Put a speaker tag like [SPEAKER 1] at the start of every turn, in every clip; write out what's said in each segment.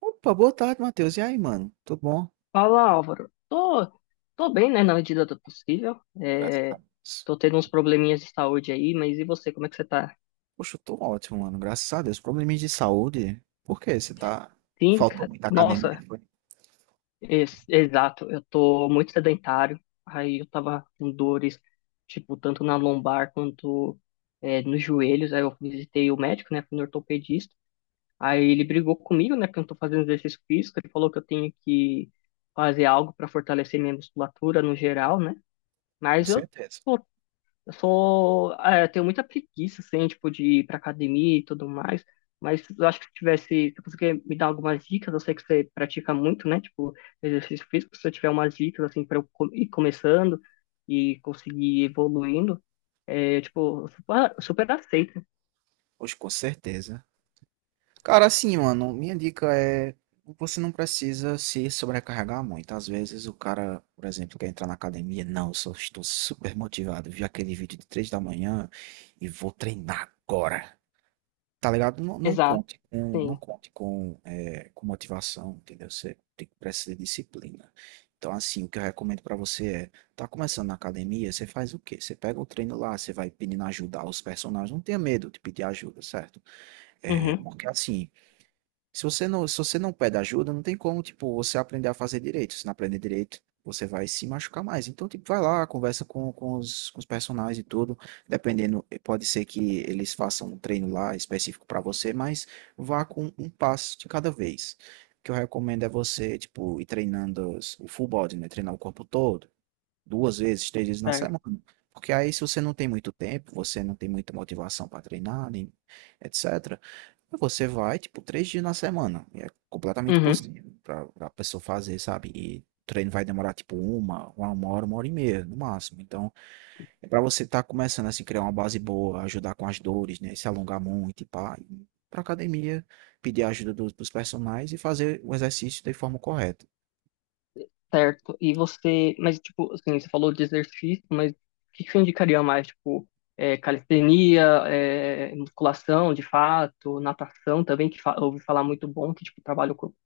[SPEAKER 1] Opa, boa tarde, Matheus. E aí, mano? Tudo bom?
[SPEAKER 2] Fala, Álvaro. Tô bem, né, na medida do possível.
[SPEAKER 1] Graças a Deus.
[SPEAKER 2] Tô tendo uns probleminhas de saúde aí, mas e você, como é que você tá?
[SPEAKER 1] Poxa, eu tô ótimo, mano. Graças a Deus. Probleminha de saúde? Por quê? Você tá.
[SPEAKER 2] Sim,
[SPEAKER 1] Faltou muita academia,
[SPEAKER 2] nossa,
[SPEAKER 1] foi?
[SPEAKER 2] exato. Eu tô muito sedentário. Aí eu tava com dores, tipo, tanto na lombar quanto nos joelhos. Aí eu visitei o médico, né, fui no ortopedista. Aí ele brigou comigo, né, porque eu não tô fazendo exercício físico. Ele falou que eu tenho que fazer algo para fortalecer minha musculatura no geral, né?
[SPEAKER 1] Com
[SPEAKER 2] Mas eu
[SPEAKER 1] certeza.
[SPEAKER 2] pô, eu tenho muita preguiça, assim, tipo, de ir pra academia e tudo mais. Mas eu acho que se você quer me dar algumas dicas, eu sei que você pratica muito, né? Tipo, exercício físico, se eu tiver umas dicas, assim, pra eu ir começando e conseguir ir evoluindo, tipo, eu super, super aceito.
[SPEAKER 1] Poxa, com certeza. Cara, assim, mano, minha dica é. Você não precisa se sobrecarregar muito. Às vezes o cara, por exemplo, quer entrar na academia. Não, eu só estou super motivado. Vi aquele vídeo de três da manhã e vou treinar agora. Tá ligado? Não, não
[SPEAKER 2] Exato,
[SPEAKER 1] conte com, não
[SPEAKER 2] sim.
[SPEAKER 1] conte com, eh, com motivação, entendeu? Você tem que precisar de disciplina. Então, assim, o que eu recomendo pra você é, tá começando na academia, você faz o quê? Você pega o treino lá, você vai pedindo ajuda aos personagens, não tenha medo de pedir ajuda, certo? É,
[SPEAKER 2] Uhum,
[SPEAKER 1] porque assim, se você não pede ajuda, não tem como, tipo, você aprender a fazer direito. Se não aprender direito, você vai se machucar mais. Então, tipo, vai lá, conversa com os personagens e tudo. Dependendo, pode ser que eles façam um treino lá específico pra você, mas vá com um passo de cada vez. O que eu recomendo é você, tipo, ir treinando o full body, né? Treinar o corpo todo, duas vezes, três vezes na
[SPEAKER 2] certo.
[SPEAKER 1] semana. Porque aí, se você não tem muito tempo, você não tem muita motivação para treinar, nem etc. Você vai, tipo, três dias na semana. E é completamente
[SPEAKER 2] Uhum.
[SPEAKER 1] possível pra pessoa fazer, sabe? E o treino vai demorar, tipo, uma hora, uma hora e meia, no máximo. Então, é pra você estar começando, assim, criar uma base boa, ajudar com as dores, né? Se alongar muito e pá. E ir pra academia, pedir a ajuda dos personagens e fazer o exercício de forma correta.
[SPEAKER 2] Certo. E você, mas tipo, assim, você falou de exercício, mas o que que você indicaria mais? Tipo, calistenia, musculação, de fato, natação também, que fa eu ouvi falar muito bom, que tipo, trabalha o corpo,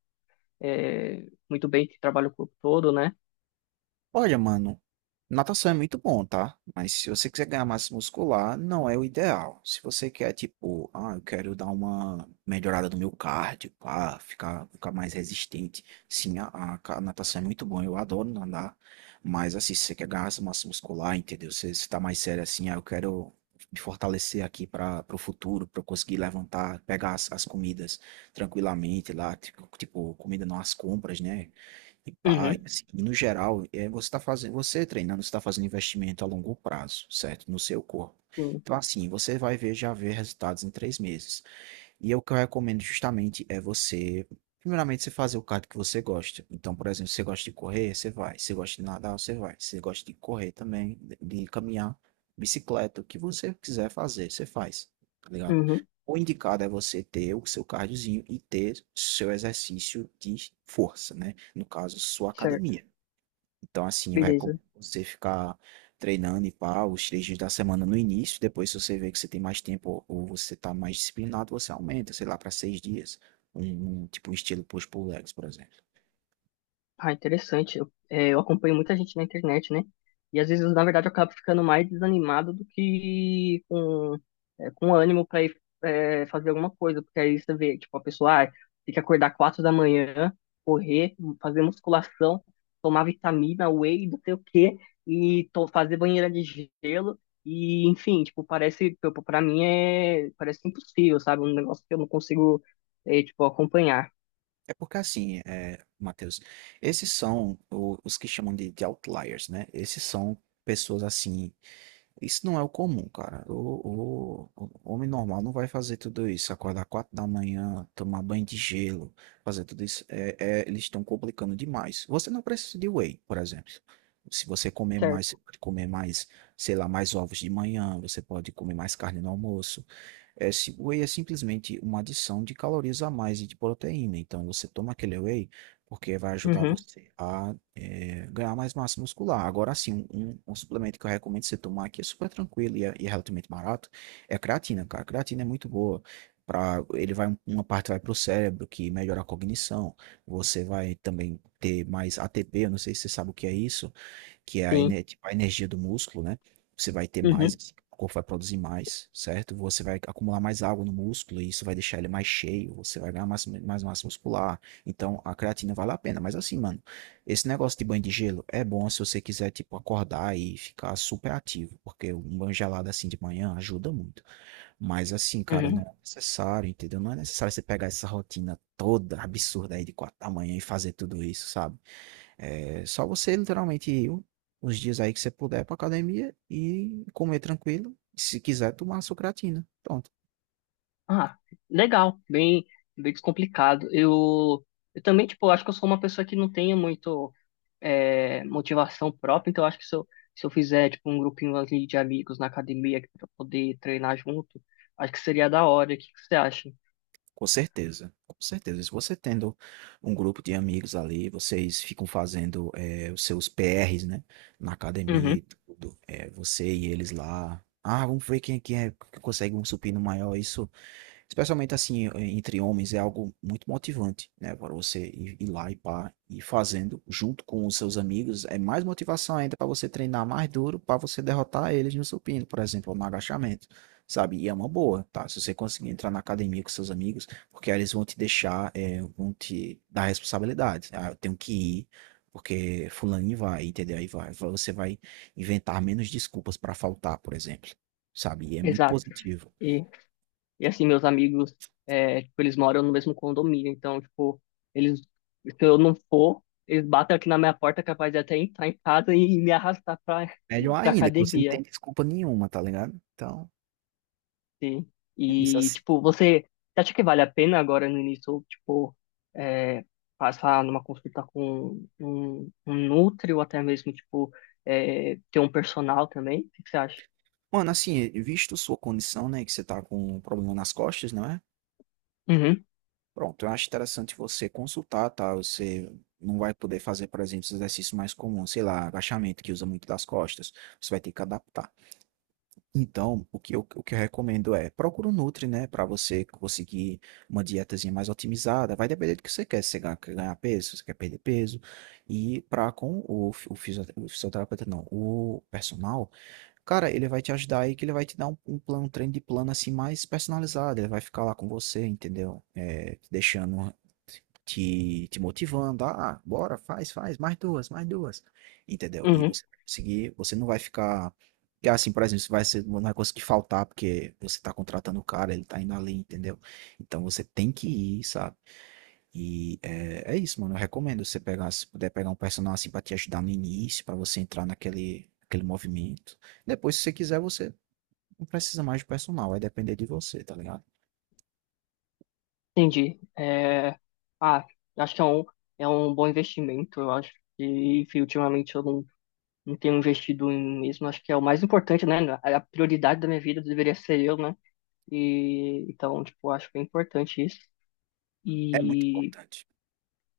[SPEAKER 2] muito bem, que trabalha o corpo todo, né?
[SPEAKER 1] Olha, mano, natação é muito bom, tá? Mas se você quiser ganhar massa muscular, não é o ideal. Se você quer, tipo, ah, eu quero dar uma melhorada no meu cardio, pá, ficar mais resistente. Sim, a natação é muito bom, eu adoro nadar. Mas, assim, se você quer ganhar essa massa muscular, entendeu? Se você tá mais sério assim, ah, eu quero me fortalecer aqui para o futuro, para eu conseguir levantar, pegar as comidas tranquilamente lá, tipo, comida não as compras, né? E pai,
[SPEAKER 2] Uhum,
[SPEAKER 1] assim, e no geral, é, você está fazendo, você treinando, está fazendo investimento a longo prazo, certo? No seu corpo.
[SPEAKER 2] sim.
[SPEAKER 1] Então, assim, já ver resultados em três meses. E o que eu recomendo justamente é você, primeiramente, você fazer o cardio que você gosta. Então, por exemplo, se você gosta de correr, você vai. Se você gosta de nadar, você vai. Se você gosta de correr também, de caminhar, bicicleta, o que você quiser fazer, você faz. Tá ligado?
[SPEAKER 2] Uhum,
[SPEAKER 1] O indicado é você ter o seu cardiozinho e ter seu exercício de força, né? No caso, sua
[SPEAKER 2] certo.
[SPEAKER 1] academia. Então, assim, eu
[SPEAKER 2] Beleza.
[SPEAKER 1] recomendo você ficar treinando e pá, os três dias da semana no início. Depois, se você vê que você tem mais tempo ou você tá mais disciplinado, você aumenta, sei lá, para seis dias. Tipo um estilo push pull legs, por exemplo.
[SPEAKER 2] Ah, interessante. Eu acompanho muita gente na internet, né? E às vezes, na verdade, eu acabo ficando mais desanimado do que com ânimo pra ir fazer alguma coisa. Porque aí você vê, tipo, a pessoa ah, tem que acordar 4 da manhã, correr, fazer musculação, tomar vitamina, whey, não sei o quê, e fazer banheira de gelo. E, enfim, tipo, parece, tipo, pra mim parece impossível, sabe? Um negócio que eu não consigo, tipo, acompanhar.
[SPEAKER 1] É porque assim, é, Matheus, esses são os que chamam de outliers, né? Esses são pessoas assim. Isso não é o comum, cara. O homem normal não vai fazer tudo isso. Acordar quatro da manhã, tomar banho de gelo, fazer tudo isso. É, eles estão complicando demais. Você não precisa de whey, por exemplo. Se você comer mais,
[SPEAKER 2] Certo.
[SPEAKER 1] você pode comer mais, sei lá, mais ovos de manhã, você pode comer mais carne no almoço. É, o whey é simplesmente uma adição de calorias a mais e de proteína. Então, você toma aquele whey porque vai ajudar
[SPEAKER 2] Uhum,
[SPEAKER 1] você a ganhar mais massa muscular. Agora, sim, um suplemento que eu recomendo você tomar, que é super tranquilo e é relativamente barato, é a creatina, cara. A creatina é muito boa. Pra, ele vai, uma parte vai para o cérebro, que melhora a cognição. Você vai também ter mais ATP, eu não sei se você sabe o que é isso, que é a,
[SPEAKER 2] sim.
[SPEAKER 1] ene- tipo, a energia do músculo, né? Você vai ter mais,
[SPEAKER 2] Uhum,
[SPEAKER 1] assim, o corpo vai produzir mais, certo? Você vai acumular mais água no músculo e isso vai deixar ele mais cheio, você vai ganhar mais massa muscular. Então, a creatina vale a pena. Mas assim, mano, esse negócio de banho de gelo é bom se você quiser, tipo, acordar e ficar super ativo, porque um banho gelado assim de manhã ajuda muito. Mas assim, cara, não
[SPEAKER 2] uhum.
[SPEAKER 1] é necessário, entendeu? Não é necessário você pegar essa rotina toda absurda aí de quatro da manhã e fazer tudo isso, sabe? É só você literalmente ir os dias aí que você puder pra academia e comer tranquilo. E se quiser, tomar sua creatina. Pronto.
[SPEAKER 2] Ah, legal, bem, bem descomplicado. Eu também, tipo, acho que eu sou uma pessoa que não tenho muito motivação própria, então eu acho que se eu fizer, tipo, um grupinho ali de amigos na academia para poder treinar junto, acho que seria da hora. O que que você acha?
[SPEAKER 1] Com certeza. Com certeza. Se você tendo um grupo de amigos ali, vocês ficam fazendo os seus PRs, né? Na academia
[SPEAKER 2] Uhum,
[SPEAKER 1] e tudo. Você e eles lá. Ah, vamos ver quem é que consegue um supino maior. Isso, especialmente assim, entre homens, é algo muito motivante, né? Para você ir lá e pá, ir fazendo junto com os seus amigos, é mais motivação ainda para você treinar mais duro, para você derrotar eles no supino, por exemplo, ou no agachamento, sabe? E é uma boa, tá? Se você conseguir entrar na academia com seus amigos, porque aí eles vão te deixar, é, vão te dar responsabilidade, né? Ah, eu tenho que ir, porque fulaninho vai, entendeu? Aí vai, você vai inventar menos desculpas para faltar, por exemplo, sabe? E é muito
[SPEAKER 2] exato.
[SPEAKER 1] positivo.
[SPEAKER 2] E, e assim, meus amigos, tipo, eles moram no mesmo condomínio, então, tipo, eles, se eu não for, eles batem aqui na minha porta, capaz de até entrar em casa e me arrastar pra,
[SPEAKER 1] Melhor
[SPEAKER 2] pra
[SPEAKER 1] ainda, que você não
[SPEAKER 2] academia.
[SPEAKER 1] tem desculpa nenhuma, tá ligado? Então,
[SPEAKER 2] Sim.
[SPEAKER 1] é isso,
[SPEAKER 2] E,
[SPEAKER 1] assi
[SPEAKER 2] tipo, você acha que vale a pena agora no início, tipo, é, passar numa consulta com um nutri ou até mesmo, tipo, é, ter um personal também? O que que você acha?
[SPEAKER 1] mano, assim, visto sua condição, né, que você tá com um problema nas costas, não é?
[SPEAKER 2] Uhum,
[SPEAKER 1] Pronto, eu acho interessante você consultar, tá? Você não vai poder fazer, por exemplo, os exercícios mais comuns, sei lá, agachamento, que usa muito das costas, você vai ter que adaptar. Então, o que eu recomendo é procura um Nutri, né, para você conseguir uma dietazinha mais otimizada. Vai depender do que você quer. Se você quer ganhar peso, se você quer perder peso. E para com o o fisioterapeuta, não, o personal, cara, ele vai te ajudar aí, que ele vai te dar um plano, um treino de plano assim mais personalizado. Ele vai ficar lá com você, entendeu? É, te deixando te motivando. Ah, bora, faz, mais duas. Entendeu? E
[SPEAKER 2] uhum,
[SPEAKER 1] você vai conseguir, você não vai ficar. Que assim, por exemplo, não vai conseguir faltar porque você está contratando o cara, ele está indo ali, entendeu? Então você tem que ir, sabe? É isso, mano. Eu recomendo você pegar, se puder pegar um personal assim pra te ajudar no início, pra você entrar aquele movimento. Depois, se você quiser, você não precisa mais de personal, vai depender de você, tá ligado?
[SPEAKER 2] entendi. É, ah, acho que é um bom investimento, eu acho. E, enfim, ultimamente eu não tenho investido em mim mesmo, acho que é o mais importante, né? A prioridade da minha vida deveria ser eu, né? E, então, tipo, acho que é importante isso.
[SPEAKER 1] É muito
[SPEAKER 2] E
[SPEAKER 1] importante.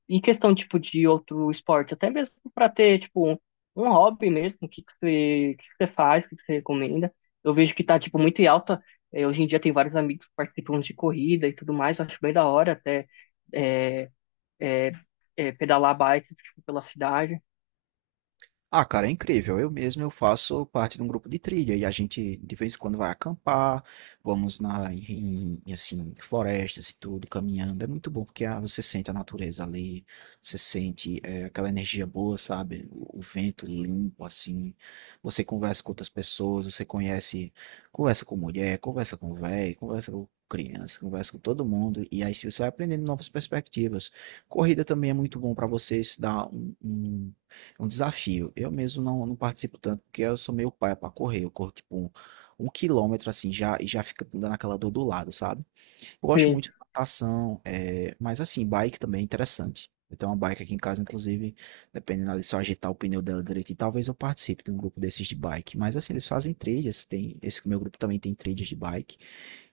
[SPEAKER 2] em questão, tipo, de outro esporte, até mesmo para ter, tipo, um hobby mesmo, o que que você faz, o que que você recomenda. Eu vejo que tá, tipo, muito em alta. Hoje em dia tem vários amigos que participam de corrida e tudo mais, eu acho bem da hora até eh, eh, pedalar bike, tipo, pela cidade.
[SPEAKER 1] Ah, cara, é incrível. Eu mesmo eu faço parte de um grupo de trilha e a gente de vez em quando vai acampar, vamos em assim, florestas e tudo, caminhando. É muito bom porque ah, você sente a natureza ali, você sente aquela energia boa, sabe? O vento limpo assim. Você conversa com outras pessoas, você conhece, conversa com mulher, conversa com velho, conversa com criança, conversa com todo mundo e aí você vai aprendendo novas perspectivas. Corrida também é muito bom para você se dar é um desafio. Eu mesmo não participo tanto, porque eu sou meio paia pra correr. Eu corro tipo um quilômetro assim já e já fica dando aquela dor do lado, sabe? Eu gosto
[SPEAKER 2] Sim.
[SPEAKER 1] muito de natação, é, mas assim, bike também é interessante. Eu tenho uma bike aqui em casa, inclusive, dependendo ali, se eu ajeitar o pneu dela direitinho, talvez eu participe de um grupo desses de bike. Mas assim, eles fazem trilhas, tem, esse meu grupo também tem trilhas de bike.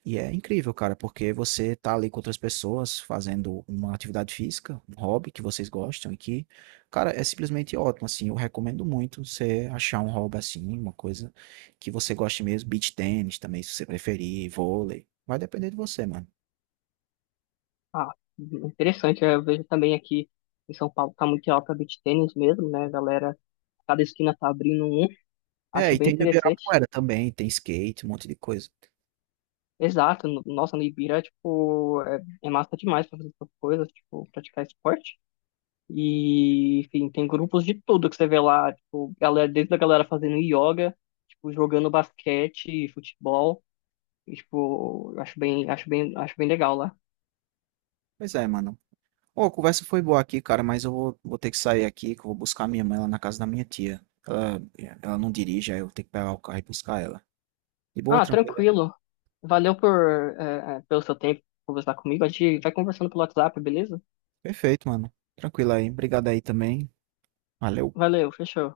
[SPEAKER 1] E é incrível, cara, porque você tá ali com outras pessoas fazendo uma atividade física, um hobby que vocês gostam e que, cara, é simplesmente ótimo, assim, eu recomendo muito você achar um hobby assim, uma coisa que você goste mesmo, beach tênis também, se você preferir, vôlei, vai depender de você, mano.
[SPEAKER 2] Ah, interessante, eu vejo também aqui em São Paulo tá muito em alta beach tênis mesmo, né, galera? Cada esquina tá abrindo um,
[SPEAKER 1] É,
[SPEAKER 2] acho
[SPEAKER 1] e
[SPEAKER 2] bem
[SPEAKER 1] tem do
[SPEAKER 2] interessante.
[SPEAKER 1] Ibirapuera também, tem skate, um monte de coisa.
[SPEAKER 2] Exato, nossa, no Ibira, tipo, é massa demais pra fazer essas coisas, tipo, praticar esporte. E, enfim, tem grupos de tudo que você vê lá, tipo, galera, desde a galera fazendo yoga, tipo, jogando basquete, futebol, e, tipo, eu acho bem legal lá.
[SPEAKER 1] Pois é, mano. Ô, a conversa foi boa aqui, cara, mas eu vou, vou ter que sair aqui, que eu vou buscar minha mãe lá na casa da minha tia. Ela, ela não dirige, aí eu tenho que pegar o carro e buscar ela. De boa,
[SPEAKER 2] Ah,
[SPEAKER 1] tranquilo.
[SPEAKER 2] tranquilo. Valeu pelo seu tempo conversar comigo. A gente vai conversando pelo WhatsApp, beleza?
[SPEAKER 1] Perfeito, mano. Tranquilo aí. Obrigado aí também. Valeu.
[SPEAKER 2] Valeu, fechou.